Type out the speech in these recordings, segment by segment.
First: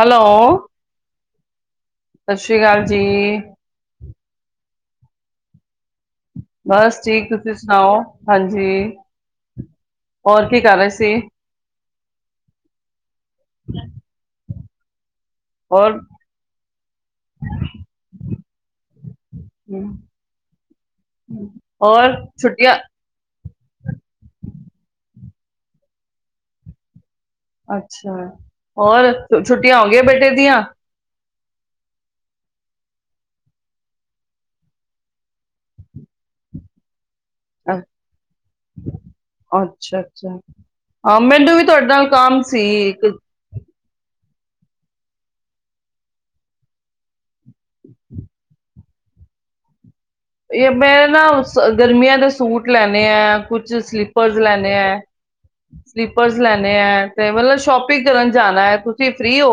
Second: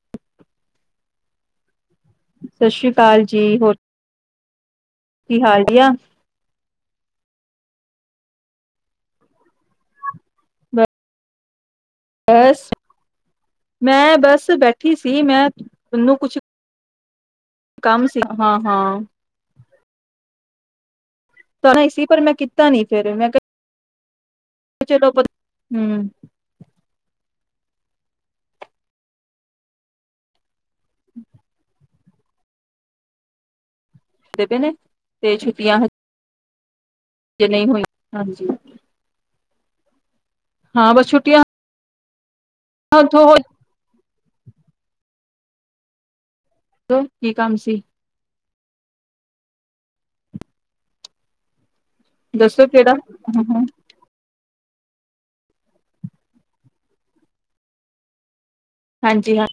Hello ਸਤਿ ਸ੍ਰੀ ਅਕਾਲ ਜੀ ਹੋਰ ਕੀ ਹਾਲ ਵਧੀਆ ਬਸ ਠੀਕ ਤੁਸੀਂ ਸੁਣਾਓ ਹਾਂਜੀ, ਹੋਰ ਕੀ ਕਰ ਰਹੇ ਸੀ। ਬਸ ਮੈਂ ਬਸ ਬੈਠੀ ਸੀ ਮੈਂ, ਹੋਰ ਮੈਂਨੂੰ ਕੁਛ, ਕੰਮ ਸੀ ਹਾਂ ਹਾਂ ਤਾਰ ਆਈ ਸੀ ਹੋਰ ਪਰ ਮੈਂ ਕੀਤਾ ਛੁੱਟੀਆਂ ਨੀ ਫੇਰ ਮੈਂ ਕੇਆ ਚਲੋ ਪ ਹੰਮ੍ਹ। ਅੱਛਾ, ਹੋਰ ਛੁੱਟੀਆਂ ਔ ਗਈਐ ਬੇਟੇ ਦੀਆਂ ਦੇਂਦੇ ਨੇ, ਤੇ ਛੁੱਟੀਆਂ ਜੇ ਨਈਂ ਹੋਈ, ਹਾਂਜੀ। ਅੱਛਾ ਜਾ, ਬਸ ਹਾਂ ਛੁੱਟੀਆਂ ਮੈਨੂੰ ਵੀ ਤੋਡੇ ਨਾਲ ਕੰਮ ਸੀ ਇੱਕ ਉੱਥੋਂ ਹੋ ਹੰਮ੍ਹ ਕੀ ਕੰਮ ਸੀ? ਏ ਮੈਂ ਨਾ ਗਰਮੀਆਂ ਦੇ ਦੱਸੋ ਸੂਟ ਕਿਹੜਾ ਲੈਣੇ ਆ, ਕੁਛ ਸਲੀਪਰਜ਼ ਲੈਣੇ ਸਲੀਪਰਜ਼ ਲੈਨੇ ਐ, ਤੇ ਮਤਲਬ ਸ਼ੋਪਿੰਗ ਕਰਨ ਜਾਣਾ ਐ ਤੁਸੀਂ ਹਾਂਜੀ ਫ੍ਰੀ ਹਾਂ ਔ?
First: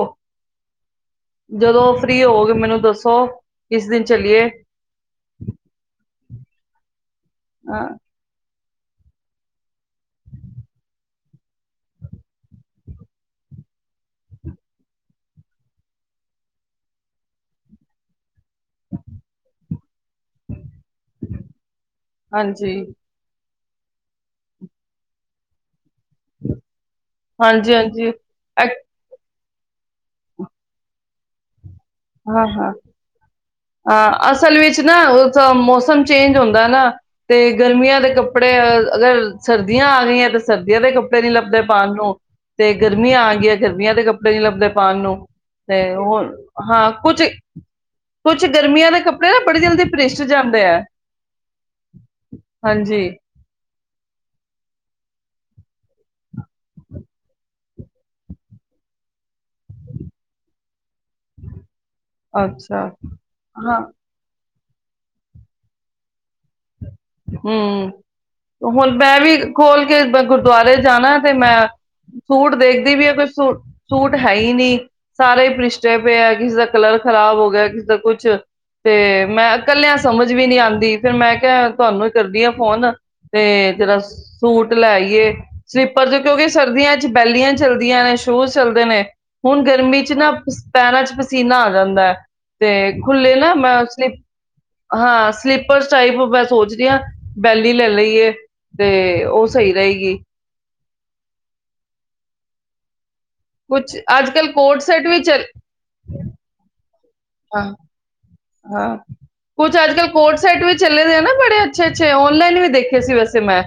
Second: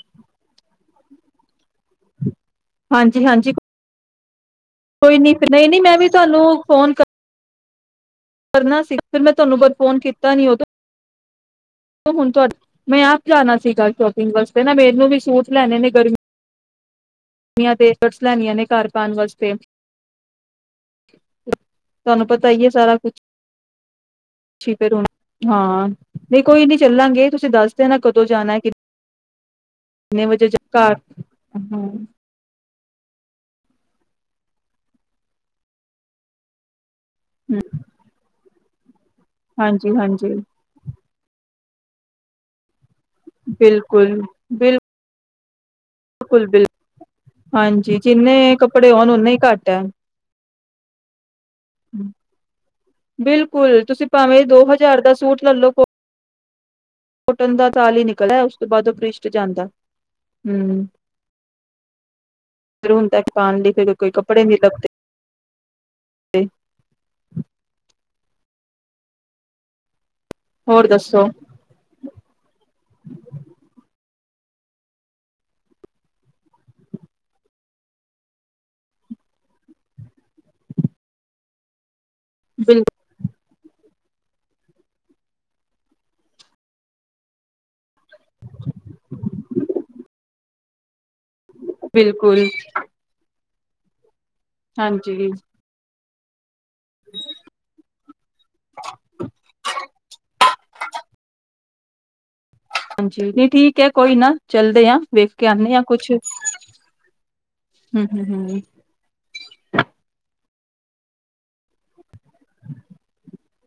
ਜਦੋਂ ਫ੍ਰਰੀ ਓਵੋਗੇ ਮੈਨੂੰ ਹਾਂਜੀ ਦੱਸੋ, ਹਾਂਜੀ ਕਿਸ ਦਿਨ ਚਲੀਏ ਕੋਈ ਨੀ ਨਈਂ, ਨਈਂ ਮੈਂ ਵੀ ਤੋਆਨੂੰ ਫੋਨ ਕਰ ਆਂ। ਕਰਨਾ ਸੀ, ਫਿਰ ਮੈਂ ਤੋਨੂੰ ਬ ਫੋਨ ਕੀਤਾ ਨੀ ਓਦੋਂ ਹੁਣ ਤੋਡ, ਮੈਂ ਆਪ ਜਾਣਾ ਸੀਗਾ ਸ਼ੋਪਿੰਗ ਵਾਸਤੇ ਨਾ ਮੇਨੂੰ ਵੀ ਸੂਟਸ ਲੈਣੇ ਨੇ ਗਰਮੀ ਨੀਆਂ ਤੇ ਲੈਣੀਆਂ ਨੇ ਘਰ ਪਾਣ ਵਾਸਤੇ। ਤੋਆਨੂੰ ਪਤਾ ਈ ਐ ਹਾਂਜੀ। ਸਾਰਾ ਕੁਛ। ਠੀਕੈ, ਹਾਂ। ਨਈਂ, ਕੋਈ ਨੀ ਚੱਲਾਂਗੇ ਤੁਸੀਂ ਦੱਸ ਦੇ ਨਾ ਹਾਂਜੀ-ਹਾਂਜੀ ਕਦੋਂ ਜਾਣਾ ਐ ਕਿ ਕਿੰਨੇ ਵਜੇ ਘਰ, ਹੰਮ੍ਹ ਹਾਂ, ਹਾਂ ਆਂ ਅਸਲ ਵਿੱਚ ਨਾ ਤਾਂ ਮੌਸਮ ਚੇਂਜ ਹੁੰਦਾ ਨਾ ਤੇ ਗਰਮੀਆਂ ਦੇ ਕੱਪੜੇ [unintelligible] ਅਗਰ ਸਰਦੀਆਂ ਹਾਂਜੀ ਆ ਗਈਆਂ ਹਾਂਜੀ ਤੇ ਸਰਦੀਆਂ ਦੇ ਕੱਪ ਨੀ ਲੱਭਦੇ ਪਾਣ ਨੂੰ, ਤੇ ਗਰਮੀਆਂ ਆ ਗਈਆਂ ਗਰਮੀਆਂ ਦੇ ਬਿਲਕੁਲ ਕੱਪੜੇ ਨੀ ਲੱਭਦੇ ਪਾਣ ਨੂੰ। ਤੇ ਹੋਰ। ਬਿਲਕੁਲ ਬਿਲਕੁਲ ਹਾਂ ਕੁਛ, ਹਾਂਜੀ ਜਿੰਨੇ ਕੁਛ ਗਰਮੀਆਂ ਦੇ ਹੋਣ ਓਨੇ ਕੱਪੜੇ ਹੀ ਨਾ ਬੜੀ ਘੱਟ ਹੈ ਜਲਦੀ ਭਿ੍ਰਸ਼ ਜਾਂਦੇ ਐ। ਹਾਂਜੀ ਬਿਲਕੁਲ ਤੁਸੀਂ ਭਾਵੇਂ ਦੋ ਹਜਾਰ ਦਾ ਸੂਟ ਲੋਕੋ ਕੁੱਟਣ ਦਾ ਤਾਲ ਈ ਨਿਕਲਿਆ ਉਸ ਤੋਂ ਬਾਦ ਓ ਪ੍ਰਿਸ਼ਟ ਜਾਂਦਾ, ਹੰਮ੍ਹ। ਅੱਛਾ ਫਿਰ ਹੁਣ ਤੱਕ ਪਾਣ ਲਈ ਹਾਂ ਫਿਰ ਕੋਈ ਕੱਪੜੇ ਮ [unintelligible] ਹੰਮ੍ਹ, ਹੁਣ ਮੈਂ ਵੀ ਖੋਲ ਕੇ ਗੁਰਦੁਵਾਰੇ ਹੋਰ ਜਾਣਾ ਦੱਸੋ ਤੇ ਮੈਂ, ਸੂਟ ਦੇਖਦੀ ਪੀ ਐ ਕੋਈ ਸੂ ਸੂਟ ਹੈ ਈ ਨੀ, ਸਾਰੇ ਈ ਪ੍ਰਿਸ਼ਟੇ ਪਏ ਐ ਕਿਸੇ ਦਾ ਕਲਰ ਖ਼ਰਾਬ ਹੋ ਗੇਆ ਕਿਸੇ ਦਾ ਕੁਛ, ਤੇ ਮੈਂ ਇਕੱਲਿਆਂ ਸਮਝ ਵੀ ਨੀ ਆਂਦੀ ਫਿਰ ਮੈਂ ਕੇਆ ਤੋਨੂੰ ਕਰਦੀ ਆ ਫੋਨ, ਬਿਲਕੁਲ ਤੇ ਤਰ੍ਹਾਂ ਸੂਟ ਲੈਈਏ, ਸਲੀਪਰ ਚ ਕੇਓਂਕਿ ਸਰਦੀਆਂ ਚ ਬੈਲੀਆਂ ਚਲਦੀਆਂ ਨੇ ਸ਼ੂਜ ਚੱਲਦੇ ਨੇ, ਹੁਣ ਗਰਮੀ ਚ ਨਾ ਪੈਰਾਂ ਚ ਪਸੀਨਾ ਆ ਜਾਂਦਾ ਐ, ਬਿਲਕੁਲ ਤੇ ਖੁੱਲੇ ਨਾ ਮੈਂ ਉਸ ਲ ਹਾਂਜੀ ਹਾਂ ਸਲੀਪਰ ਸਈ [unintelligible] ਬੈਲੀ ਲੈ ਲਈਏ ਹਾਂਜੀ, ਨੀਂ ਠੀਕ ਐ ਕੁਛ ਕੋਈ ਅੱਜ ਨਾ, ਕੱਲ ਕੋਟ ਚੱਲਦੇ ਆ ਸੈਟ ਵੀ ਵੇਖ ਚੱਲ ਕੇ ਆਣੇ ਆ ਕੁਛ। ਹਾਂ, ਹੂੰ ਹੂੰ ਹੂੰ ਹਾਂ ਕੁਛ ਅੱਜ-ਕੱਲ ਕੋਡ ਸੈਟ ਵੀ ਚਲੇ ਨੇ ਨਾ ਬੜੇ ਅੱਛੇ ਅੱਛੇ ਔਨਲਾਈਨ ਵੀ ਦੇਖੇ ਸੀ ਵੈਸੇ ਮੈਂ।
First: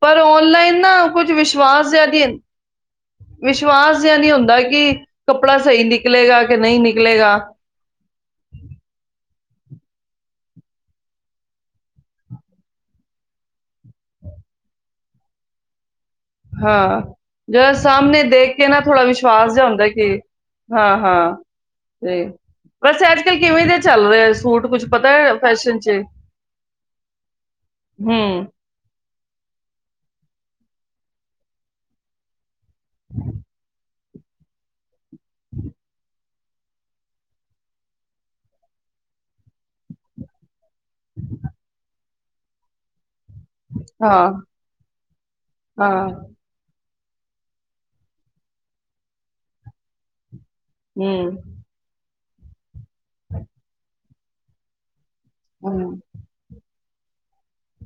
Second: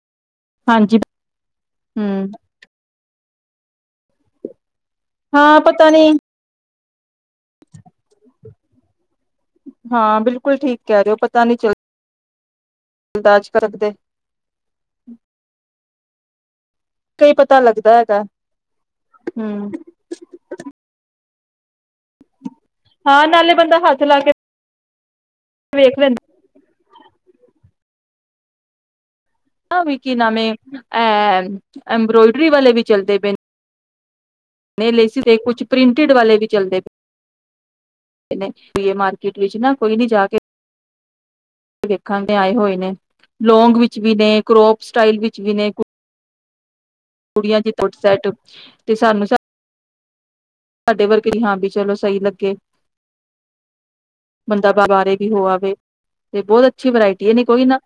ਪਰ ਔਨਲਾਈਨ ਨਾ ਹਾਂਜੀ ਕੁਜ ਵਿਸ਼ਵਾਸ ਜੇਆ ਹੂੰ ਨੀ ਵਿਸ਼ਵਾਸ ਜਿਆ ਨਈਂ ਉਂਦਾ ਕਿ ਕੱਪੜਾ ਹਾਂ ਸਈ ਪਤਾ ਨੀ ਨਿਕਲੇਗਾ ਕੇ ਨਈਂ ਨਿਕ ਨਿਕਲੇਗਾ। ਹਾਂ, ਬਿਲਕੁਲ ਠੀਕ ਕੈ ਰੇਓ ਪਤਾ ਨੀ ਚੱਲ, ਚੱਲਦਾ ਅੱਜਕਲ ਤੇ। ਹਾਂ, ਜਦ ਹੈਗਾ ਸਾਮਣੇ ਦੇਕ ਕੇ ਨਾ ਥੋੜ੍ਹਾ ਵਿਸ਼ਵਾਸ ਜੇਆ ਹੂੰ ਹੁੰਦਾ ਕਿ, ਹਾਂ, ਹਾਂ। ਤੇ, ਵੈਸੇ ਅੱਜ ਹਾਂ ਕੱਲ ਨਾਲੇ ਕਿਵੇਂ ਦੇ ਬੰਦਾ ਹੱਥ ਚੱਲ ਲਾ ਰਏ ਕੇ ਆ ਸੂਟ ਕੁੱਝ ਪਤਾ ਫੈਸ਼ਨ ਵੇਖ ਚ। ਲੈਂਦਾ ਹੂੰ। ਆ ਵੀ ਕੀ ਨਵੇਂ, ਐ, ਐਂਬਰੋਏਡਰੀ ਵਾਲੇ ਵੀ। ਚਲਦੇ ਪਏ ਨ ਨਈਂ ਲੇ ਸੀ ਤੇ ਕੁਛ ਪ੍ਰਿੰਟੀਢ ਵਾਲੇ ਵੀ ਚੱਲਦੇ ਵੀ ਮਾਰਕੀਟ ਵਿਚ ਨਾ ਕੋਈ ਵੀ ਜਾ ਕੇ। ਦੇਖਣ ਦੇ ਆਏ ਹੋਏ ਨੇ। ਲੌਂਗ ਵਿੱਚ ਵੀ ਹਾਂ, ਨੇ, ਕਰੋਪ ਸਟਾਈਲ ਵਿੱਚ ਵੀ ਨੇ ਹਾਂ, ਕੁੜੀਆਂ ਦੀ ਕੁਡ ਸੈਟ, ਤੇ ਸਾਨੂੰ ਸ ਸਾਡੇ ਵਰਗੇ, ਹੂੰ, ਹਾਂ ਬੀ ਚਲੋ ਸਈ ਲੱਗ [unintelligible] [unintelligible] ਬੰਦਾ ਬਾਰੇ ਹੋ ਆਵੇ ਹੂੰ, ਤੇ ਬੋਤ ਅੱ ਅੱਛੀ ਵਰਾਇਟੀ ਐ ਨੀ ਕੋਈ ਨਾ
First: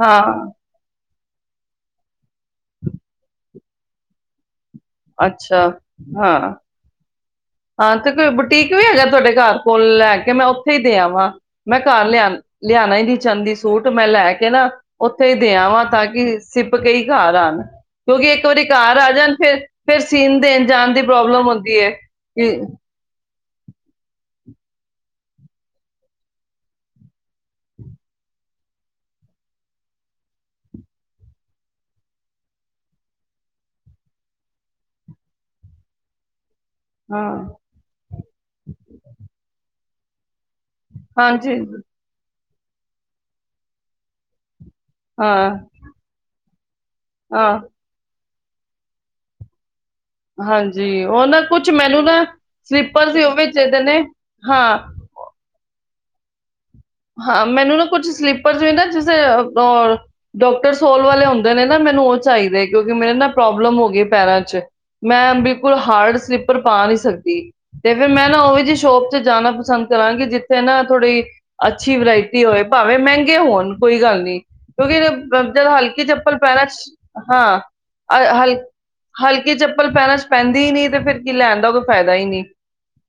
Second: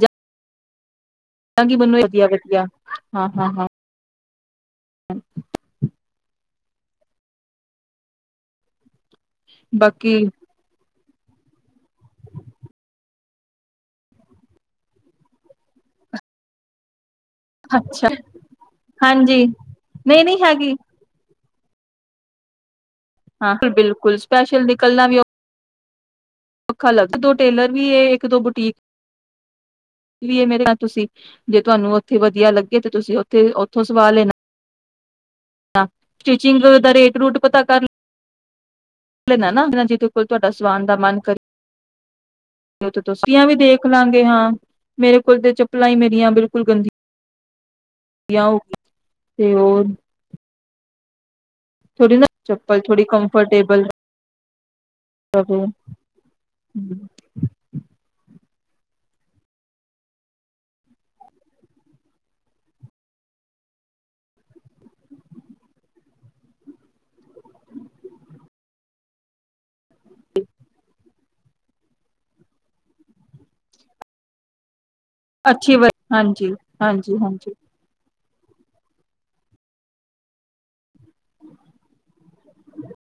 ਹਾਂ। [unintelligible] ਮਨੂੰ ਵਧੀਆ ਵਧੀਆ ਹਾਂ, ਹਾਂ, ਹਾਂ। ਅੱਛਾ। ਹਾਂ। ਹਾਂ, ਤੇ ਕੋਈ ਬੁਟੀਕ ਵੀ ਹੈਗਾ ਤੋਡੇ? ਘਰ ਕੋਲ ਬਾਕੀ ਲੈ ਕੇ ਮੈਂ ਓੱਥੇ ਈ ਦੇ ਆਂਵਾਂ। ਮੈਂ ਘਰ ਲੇਆ, ਲੇਆਣਾ ਈ ਨੀ ਦੀ ਚਾਂਧੀ ਸੂਟ ਮੈਂ ਲੈ ਕੇ ਨਾ, ਓੱਥੇ ਈ ਦੇ ਆਂਵਾਂ ਤਾਂ ਕਿ ਸਿਪ ਕੇ ਈ ਘਰ ਆਣ, ਅੱਛਾ ਕਿਉਂਕਿ ਇੱਕ ਵਾਰੀ ਘਰ ਆ ਜਾਣ ਹਾਂਜੀ ਫਿਰ ਫਿਰ ਨਹੀਂ ਨਹੀਂ ਸੀਨ ਦੇਣ ਹੈਗੀ ਜਾਣ ਦੀ ਪ੍ਰੋਬਲਮ ਹੁੰਦੀ ਦੀਏ। [unintelligible] ਹਾਂ ਬਿਲਕੁੱਲ ਸਪੈਸ਼ਲ ਦੀ ਕੱਲਾਂ ਵੀ ਓ ਔਖਾ ਲੱਗਦਾ ਦੋ ਟੇਲਰ ਵੀ ਏ ਇੱਕ ਦੋ ਬੁਟੀਕ ਵੀ ਮੇਰੇ ਨਾਲ ਤੁਸੀਂ ਜੇ ਤੁਹਾਨੂੰ ਉੱਥੇ ਵਧੀਆ ਲੱਗੇ ਤੇ ਤੁਸੀਂ ਉੱਥੇ ਓਥੋਂ ਸਵਾ ਲੈਨਾ [inaudible] ਸਟੀਚਿੰਗ ਦਾ ਰੇਟ ਹਾਂ ਰੂਟ ਪਤਾ ਕਰ [unintelligible] ਲੈਣਾ ਨਾ [unintelligible] ਜਿਹਦੇ ਕੋਲ ਤੁਹਾਡਾ ਸਵਾਨ ਦਾ ਮਨ ਕਰ ਹਾਂਜੀ [unintelligible] ਤੇ ਤੁੱਸੀਆਂ ਵੀ ਦੇਖ ਲਾਂਗੇ ਹਾਂ। ਮੇਰੇ ਕੋਲ ਹਾਂ ਤੇ ਚੱਪਲਾਂ ਹੀ ਮੇਰੀਆਂ ਬਿਲ ਕੁਲਗੰਦੀ ਹਾਂ। [unintelligible] ਤੇ ਹੋਰ ਹਾਂਜੀ ਓ ਨਾ ਕੁੱਛ ਮੈਨੂੰ ਨਾ ਚੱਪਲ ਥੋੜੀ ਸਲੀਪਰ ਸੀ ਓ ਵੀ ਚਦੇ ਕੰਫਰਟੇਬਲ ਨੇ ਹਾਂ। ਰਵੇ। ਹਾਂ ਮੈਨੂੰ ਨਾ ਕੁੱਛ ਸਲੀਪ [unintelligible] ਪਰ ਜੇ ਨਾ ਜਿਸੇ ਆ ਡੋਕਟਰ ਸੋਲ ਵਾਲੇ ਹੁੰਦੇ ਨੇ ਨਾ ਮੈਨੂੰ ਉਹ ਚਾਈਦੇ ਕਿਉਂਕਿ ਮੇਰੇ ਨਾ ਪ੍ਰੋਬਲਮ ਹੋ ਗਈ ਪੈਰਾਂ ਚ ਮੈਂ ਬਿਲਕੁੱਲ ਹਾਰਡ ਸਲੀਪਰ ਪਾ ਨੀ ਸਕਦੀ ਤੇ ਫਿਰ ਮੈਂ ਨਾ ਓਹ ਜੀ ਸ਼ੋਪ ਚ ਜਾਣਾ ਪਸੰਦ ਕਰਾਂਗੀ ਜਿੱਥੇ ਨਾ ਥੋੜੀ ਅੱਛੀ ਵਰਾਇਟੀ ਹੋਵੇ ਭਾਵੇਂ ਮਹਿੰਗੇ ਹੋਣ ਕੋਈ ਗੱਲ ਨੀ ਕਿਉਂਕਿ ਜ ਜਦ ਅੱਛੀ ਵ ਹਲਕੀ ਚੱਪਲ ਹਾਂਜੀ, ਪੈਰਾਂ ਚ ਹਾਂਜੀ, ਹਾਂਜੀ ਹਾਂ ਹਲ ਹਲਕੀ ਚੱਪਲ ਪੈਰਾਂ ਚ ਪੈਂਦੀ ਹੀ ਨਹੀਂ ਤੇ ਫਿਰ ਕੀ ਲੈਣ ਦਾ ਕੋਈ ਫਾਇਦਾ ਹੀ ਨਹੀਂ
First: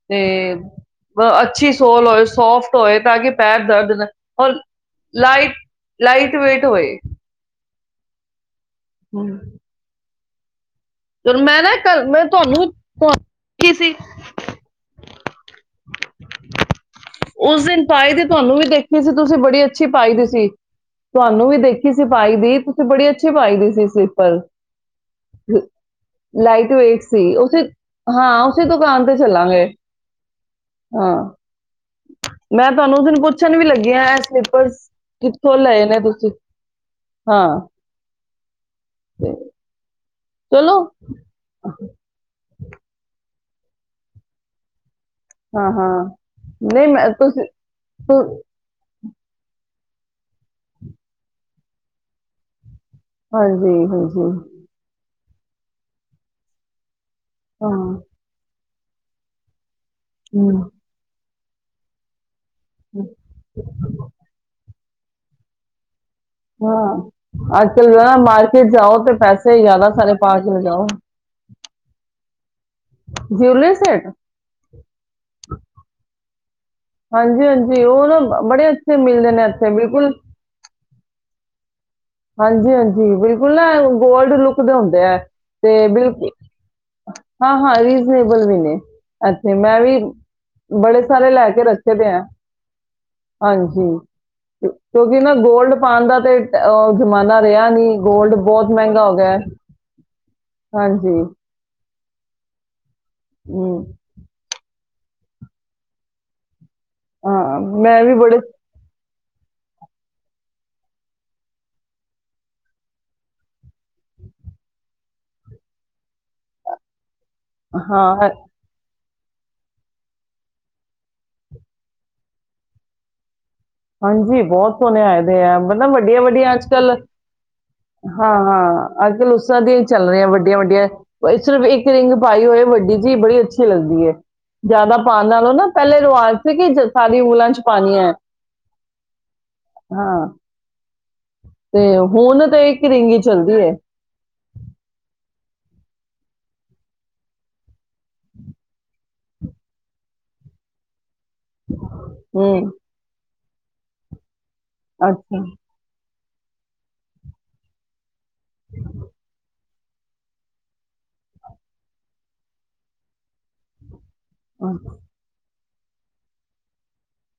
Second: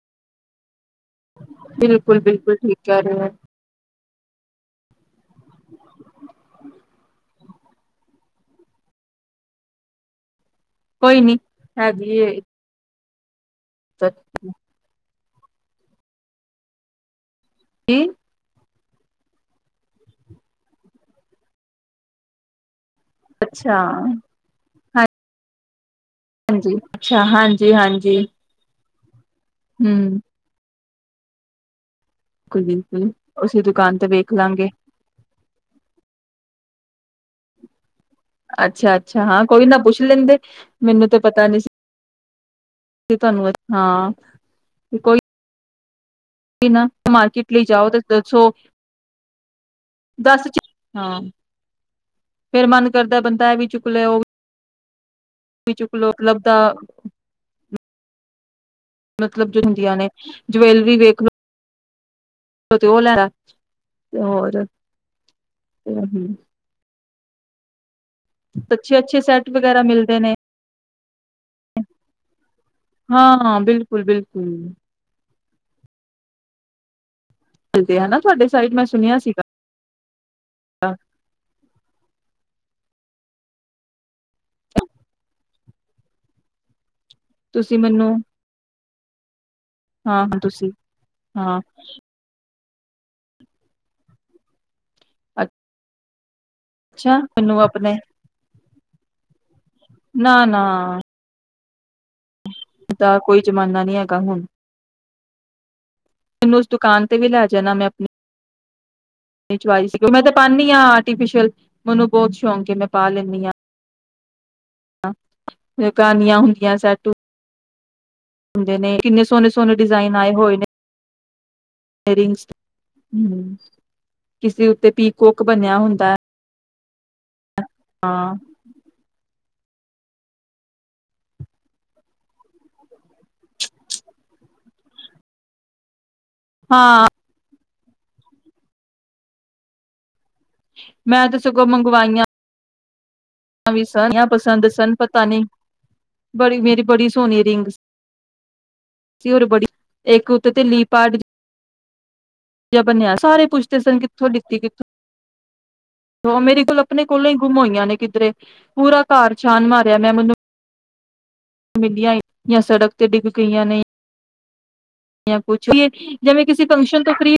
ਤੇ ਅੱਛੀ ਸੋਲ ਬਿਲਕੁਲ, ਹੋਏ ਬਿਲਕੁਲ ਸੋਫਟ ਠੀਕ ਹੋਏ ਕਹਿ ਤਾਂ ਰਹੇ ਹੋ। ਕਿ ਪੈਰ ਦਰਦ ਨ [unintelligible] ਲਾਈਟ ਲਾਈਟ ਵੇਟ ਹੋਏ। ਹੂੰ ਕੋਈ ਨੀ ਮੈਂ ਨਾ ਇਕ ਹੈਗੀ ਮੈਂ ਏ ਤੁਹਾਨੂੰ [unintelligible] [unintelligible] [inaudible] ਉਸ ਦਿਨ ਦੀ ਪਾਏ ਦੇ ਤੁਹਾਨੂੰ ਵੀ ਦੇਖ [unintelligible] ਸੀ ਤੁਸੀਂ ਬੜੀ ਅੱਛੀ ਪਾਈ ਦੀ ਸੀ ਤੁਹਾਨੂੰ ਵੀ ਦੇਖੀ ਸੀ ਪਾਈ ਦੀ ਬੜੀ ਅੱਛੀ ਪਾਈ ਦੀ ਅੱਛਾ ਸੀ ਸਵਲੀਪਰ [unintelligible] ਲਾਈਟ ਹਾਂਜੀ, ਵੇਟ ਸੀ ਅੱਛਾ ਉੱਥੇ ਹਾਂਜੀ, ਹਾਂਜੀ ਹਾਂ ਉੱਥੇ ਤੋਂ [unintelligible] ਚੱਲਾਂਗੇ ਹੂੰ ਹਾਂ। ਬਿਲਕੁਲ, ਮੈਂ ਤੁਹਾਨੂੰ ਉਸ ਬਿਲਕੁਲ ਦਿਨ ਪੁੱਛਣ ਉਸੀ ਵੀ ਦੁਕਾਨ ਲੱਗਿਆ, ਤੇ ਐ ਵੇਖ ਸਲੀਪਰ ਲਾਂਗੇ ਕਿੱਥੋਂ ਲਏ ਨੇ ਤੁਸੀਂ? ਹਾਂ। ਅੱਛਾ ਅੱਛਾ, ਹਾਂ ਕੋਈ ਨਾ ਪੁੱਛ ਲੇਂਦੇ। ਚਲੋ ਮੀਨੂੰ ਤੇ ਪਤਾ ਨੀ ਸੀ ਤੋਆਨੂੰ ਅ ਨਾ, ਕੋਈ ਹਾਂ, ਹਾਂ। ਨਾ, ਨਹੀਂ ਮੈਂ ਤੁਸੀਂ ਮਾਰਕੀਟ ਲਈ ਜਾਓ ਤੇ ਤੁ- ਦੱਸੋ ਦੱਸ ਚ, ਹਾਂ, ਫੇਰ ਮੰਨ ਘਰਦਾ ਬੰਦਾ ਐ ਵੀ ਹਾਂਜੀ ਚੁੱਕ ਲੇ ਓ ਹਾਂਜੀ ਕੀ ਚੁੱਕਲੋ ਲੱਭਦਾ ਹਾਂ। ਮਤਲਬ ਜੋ ਨੇ, ਹਮ ਜਵੈਲਰੀ ਵੇਖ ਲੋ ਤੇ ਓਥੋ ਓ ਲੈਲਾ, ਤੇ ਹੋਰ ਹਮ੍ਹ। ਹਾਂ। ਆਜ ਕੱਲ ਦਾ ਮਾਰਕੀਟ ਜਾਓ ਤੇ ਅੱਛੇ-ਅੱਛੇ ਸੈਟ ਪੈਸੇ ਵਗੈਰਾ ਯਾਦਾ ਸਾਰੇ ਮਿਲਦੇ ਨੇ ਪਾ ਕੇ ਜਾਓ। [inaudible] ਹਾਂ ਬਿਲਕੁਲ ਬਿਲਕੁਲ ਹਾਂਜੀ ਹਾਂਜੀ ਉਹ ਨਾ ਹਨਾ ਤੁਹਾਡੇ ਬੜੇ ਸਾਈਡ ਮੈਂ ਅੱਛੇ ਸੁਣਿਆ ਮਿਲਦੇ ਨੇ ਸੀਗਾ ਇੱਥੇ ਬਿਲਕੁਲ ਹਾਂਜੀ ਹਾਂਜੀ ਬਿਲਕੁਲ ਨਾ ਗੋਲਡ ਲੁੱਕ ਦੇ ਹੁੰਦੇ ਐ ਤੇ ਬਿਲ ਹਾਂ ਹਾਂ ਤੁਸੀਂ ਮੈਨੂੰ ਰੀਜ਼ਨੇਬਲ ਵੀ ਨੇ ਅੱ ਮੈਂ ਵੀ ਹਾਂ ਹਾਂ ਤੁਸੀਂ ਬੜੇ ਸਾਰੇ ਲੈ ਹਾਂ ਕੇ ਰੱਖੇ ਤੇ ਆ ਹਾਂਜੀ ਕਿਉਂਕਿ ਨਾ ਗੋਲਡ ਪਾਉਣ ਦਾ ਤੇ ਉਹ ਅੱਛਾ ਜ਼ਮਾਨਾ ਮੈਨੂੰ ਰਿਹਾ ਨੀ ਗੋਲਡ ਬਹੁਤ ਮਹਿੰਗਾ ਹੋ ਗਿਆ ਹੈ ਨਾ ਨਾ ਹਾਂਜੀ ਦਾ ਕੋਈ ਜ਼ਮਾਨਾ ਹਮ, ਨਹੀਂ ਹੈਗਾ ਹੁਣ ਤੈਨੂੰ ਦੁਕਾਨ ਤੇ ਵੀ ਲੈ ਹਾਂ ਜਾਣਾ ਮੈਂ ਆਪਣੀ ਵੀ ਬੜੇ [unintelligible] ਮੈਂ ਤੇ ਪਾਨੀ ਹਾਂ ਆਰਟੀਫਿਸ਼ੀਅਲ ਮੈਨੂੰ ਬਹੁਤ ਸ਼ੌਂਕ ਹੈ ਮੈਂ ਪਾ ਲੈਂਨੀ ਹਾਂ ਕਹਾਣੀਆਂ ਹੁੰਦੀਆਂ ਸੈਟੂ ਹਾਂ ਕਿੰਨੇ ਸੋਹਣੇ ਸੋਹਣੇ ਡਿਜ਼ਾਇਨ ਆਏ ਹੋਏ ਨੇ ਏਰਿੰਗਸ ਹਮ ਹਾਂਜੀ ਬਹੁਤ ਸੋਹਣੇ ਆਏ ਦੇ ਆ ਮਤਲਬ ਹੁੰਦਾ ਹੈ। ਵੱਡੀਆਂ ਵੱਡੀਆਂ ਅੱਜ ਕੱਲ। ਹਾਂ ਹਾਂ, ਅੱਜਕੱਲ ਦੀਆਂ ਹੀ ਚੱਲ ਰਹੀਆਂ ਵੱਡੀਆਂ ਵੱਡੀਆਂ ਸਿਰਫ ਇੱਕ ਰਿੰਗ ਪਾਈ ਹੋਏ ਵੱਡੀ ਚੀਜ਼ ਬੜੀ ਅੱਛੀ ਲੱਗਦੀ ਐ ਜ਼ਿਆਦਾ ਪਾਉਣ ਨਾਲੋਂ ਨਾ ਪਹਿਲੇ ਰਵਾਜ਼ ਹਾਂ [unintelligible] ਪਾਣੀ ਹੈ ਹਾਂ ਮੈਂ ਸਗੋਂ ਤੇ ਮੰਗਵਾਈਆਂ ਹੁਣ ਤੇ ਇੱ [unintelligible] ਵੀ ਸਨ ਪਸੰਦ ਸਨ ਪਤਾ ਨਹੀਂ ਬੜੀ ਮੇਰੀ ਬੜੀ ਸੋਹਣੀ ਰਿੰਗ ਸੀ ਹੋਰ ਬੜੀ ਇੱਕ ਉੱਤੇ ਤੇ ਲੀਪਾਡ ਹੂੰ [unintelligible] ਬਨਿਆ ਸਾਰੇ ਪੁੱਛਦੇ ਸਨ ਕਿੱਥੋਂ ਲਿੱਤੀ ਕਿੱਥੋਂ ਅੱਛਾ ਮੇਰੇ ਕੋਲ ਆਪਣੇ ਕੋਲੋਂ ਹੀ ਗੁੰਮ ਹੋਈਆਂ ਨੇ ਕਿੱਧਰੇ ਪੂਰਾ ਘਰ ਛਾਨ ਮਾ ਫ ਮੈਂ ਮੈਨੂੰ [unintelligible] ਸੜਕ ਤੇ ਡਿੱਗ ਗਈਆਂ ਨੇ ਹਮ ਪੁਛ ਜਿਵੇਂ ਕਿਸੇ ਫੰਕਸ਼ਨ ਤੋਂ ਫਰੀ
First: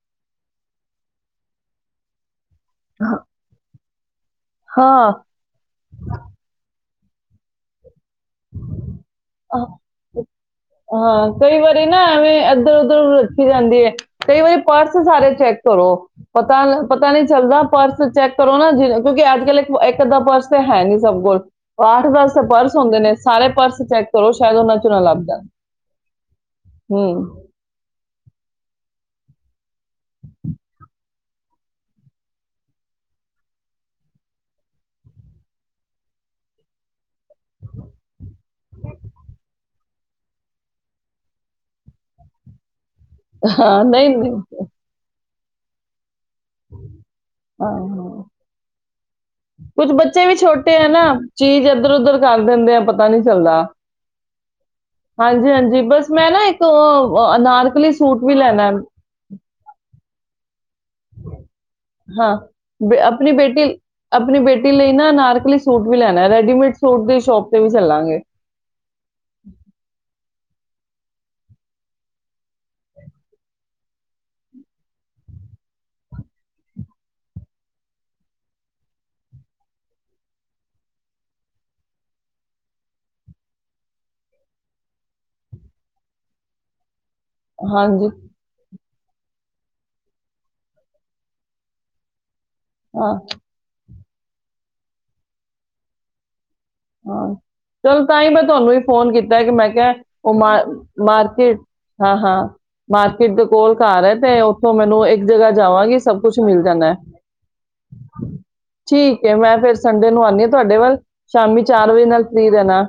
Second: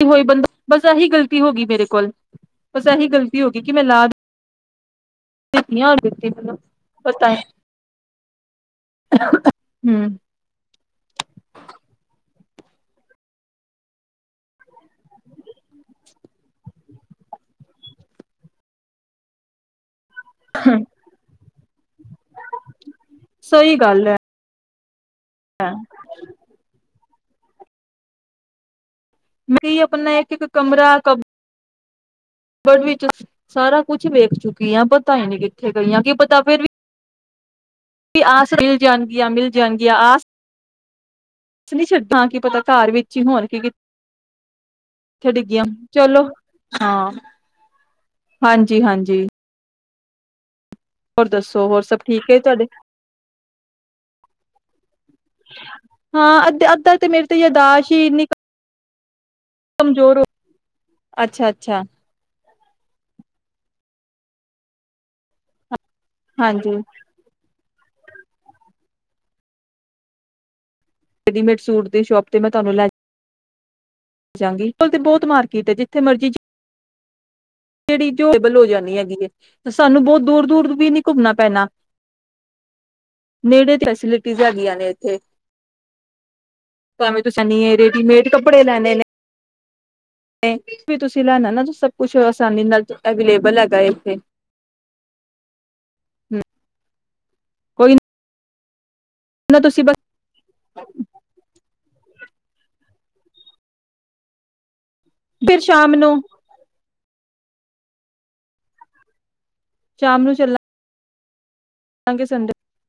[unintelligible] ਬਸ ਆਹੀ ਗਲਤੀ ਹੋ ਗਈ ਮੇਰੇ ਕੋਲ ਬਸ ਇਹੀ ਗਲਤੀ ਹੋ ਗਈ ਕਿ ਮੈਂ ਲਾ ਹਾਂ [unintelligible] ਹੋਤਾ ਹੈ ਹਮ ਹਾਂ ਕਈ ਵਾਰੀ ਨਾ ਐਵੇਂ ਇੱਧਰ ਉੱਧਰ ਰੱਖੀ ਜਾਂਦੀ ਐ ਕਈ ਵਾਰੀ ਪਰਸ ਸਾਰੇ ਚੈੱਕ ਕਰੋ। ਪਤਾ ਪਤਾ ਨੀ ਚੱਲਦਾ ਪਰਸ ਚੈੱਕ ਕਰੋ ਨਾ ਜਿ ਕਿਉਂਕਿ ਅੱਜ ਕੱਲ੍ਹ [unintelligible] ਪਰਸ ਹੈ ਨੀ ਸਭ ਕੋਲ ਪਾਠ ਦਾਸੇ ਪਰਸ ਹੁੰਦਾ ਸਾਰੇ ਪਰਸ ਚੈੱਕ ਕਰੋ ਸ਼ਾਇਦ ਉਹਨਾਂ [unintelligible] ਹਾਂ ਹੂੰ [unintelligible] ਆਪਣਾ ਇੱਕ ਇੱਕ ਕਮਰਾ ਕ ਵਿੱਚ ਸਾਰਾ ਕੁਝ ਵੇਖ ਚੁੱਕੀ ਆ ਪਤਾ ਹੀ ਨਹੀਂ ਕਿੱਥੇ ਗਈਆਂ ਕੀ ਪਤਾ ਫਿਰ ਵੀ ਵੀ ਆਸ ਮਿਲ ਜਾਣਗੀਆਂ ਮਿਲ ਜਾਣਗ ਗਿਆ ਆਸ ਨੀ ਛੱਡਾਂ ਕੀ ਪਤਾ ਘਰ ਵਿੱ ਹਾਂ ਨਹੀਂ ਨਹੀਂ ਥੇ ਡਿੱਗੀਆਂ, ਚਲੋ ਹਾਂ, ਹਾਂਜੀ ਹਾਂਜੀ। ਕੁਛ ਬੱਚੇ ਵੀ ਛੋਟੇ ਐ ਨਾ, ਚੀਜ਼ ਇੱਧਰ ਸਭ ਉਧਰ ਠੀਕ ਹੈ ਕਰ ਤੁਹਾਡੇ ਦਿੰਦੇ ਆ ਪਤਾ ਨੀ ਚੱਲਦਾ। ਹਾਂਜੀ ਹਾਂਜੀ, ਬਸ ਹਾਂ ਮੈਂ ਨਾ ਇੱਕ ਅੱਧ ਅੱਧਾ ਤੇ ਮੇਰੀ ਤੇ ਯਾਦਾਸ਼ ਅਨਾਰਕਲੀ ਸੂਟ ਵੀ ਲੈਣਾ। ਹਮ ਜ਼ੋਰ ਹੋ ਅੱਛਾ-ਅੱਛਾ ਹਾਂ ਬ ਆਪਣੀ ਬੇਟੀ ਆਪਣੀ ਬੇਟੀ ਲਈ ਨਾ ਅਨਾਰਕਲੀ ਸੂਟ ਵੀ ਲੈਣਾ ਹਾਂਜੀ। ਰੈਡੀਮੇਡ ਸੂਟ ਦੀ ਸ਼ੋਪ ਤੇ ਵਿੱ ਚੱਲਾਂਗੇ। ਰੈਡੀਮੇਡ ਸੂਟ ਦੇ ਸ਼ੋਪ ਤੇ ਮੈਂ ਤੁਹਾਨੂੰ ਲੈ ਜਾਂਗੀ [unintelligible] ਤੇ ਬਹੁਤ ਮਾਰਕੀਟ ਹੈ। ਜਿੱਥੇ ਮਰਜ਼ੀ ਜਿਹੜੀ ਅਬਲ ਹੋ ਜਾਣੀ ਹੈਗੀ ਹੈ। ਸਾਨੂੰ ਬਹੁਤ ਦੂਰ ਦੂਰ ਵੀ ਨੀ ਘੁੰਮਣਾ ਪੈਣਾ ਨੇੜੇ ਫੈਸਿਲਿਟੀਜ਼ ਹੈਗੀਆਂ ਨੇ ਇਥੇ। ਭਾਵੇਂ ਤੁਸੀਂਨੀ ਹਾਂਜੀ ਰੇਡੀਮੇਡ ਕੱਪੜੇ ਲੈਣੇ ਨੇ ਵੀ ਤੁਸੀਂ ਲੈਣਾ ਨਾ ਸਭ ਕੁੱਛ ਆਾਨੀ ਨਾਲ ਹਾਂ ਅਵੇਲੇਬਲ ਹੈਗਾ ਹੈ ਇੱਥੇ। ਹਮ‍‍,, ਹਾਂ ਚੱਲ ਤਾਂ ਈ ਮੈਂ ਤੁਹਾਨੂੰ ਵੀ ਫੋਨ ਕੀਤਾ ਕਿ ਨਾ ਮੈਂ ਤੁਸੀਂ ਕਿਹਾ ਬਸ ਉਹ ਮ ਮਾਰਕੀਟ ਹਾਂ ਹਾਂ ਮਾਰਕੀਟ ਦੇ ਕੋਲ ਘਰ ਹੈ। ਤੇ ਓੱਥੋਂ ਮੈਂ ਇੱਕ ਜਗ੍ਹਾ ਫਿਰ ਸ਼ਾਮ ਜਾਵਾਂਗੀ ਨੂੰ ਸਭ ਕੁੱਛ ਮਿਲ ਜਾੱਨਾ ਏ। ਠੀਕ ਏ। ਮੈਂ ਫ਼ਿਰ ਸੰਡੇ ਸ਼ਾਮ ਨੂੰ ਆਂ ਨੀ ਆ ਚੱਲਾਂਗੇ ਤੁਹਾਡੇ ਵੱਲ ਸ਼ਾਮੀ ਚਾਰ ਵਜੇ ਨਾਲ ਫ੍ਰੀ ਸੰਡੇ ਰੈਨਾ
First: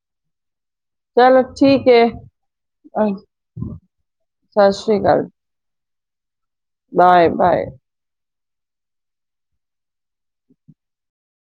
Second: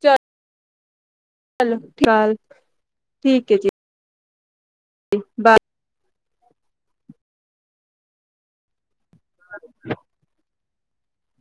ਚ ਚਲੋ ਠੀਕ ਹੈ ਆ ਠੀਕ ਹੈ ਜੀ ਸਤਿ ਸ੍ਰੀ ਅਕਾਲ ਬਾਏ ਬਾਏ ਬਾਏ [inaudible]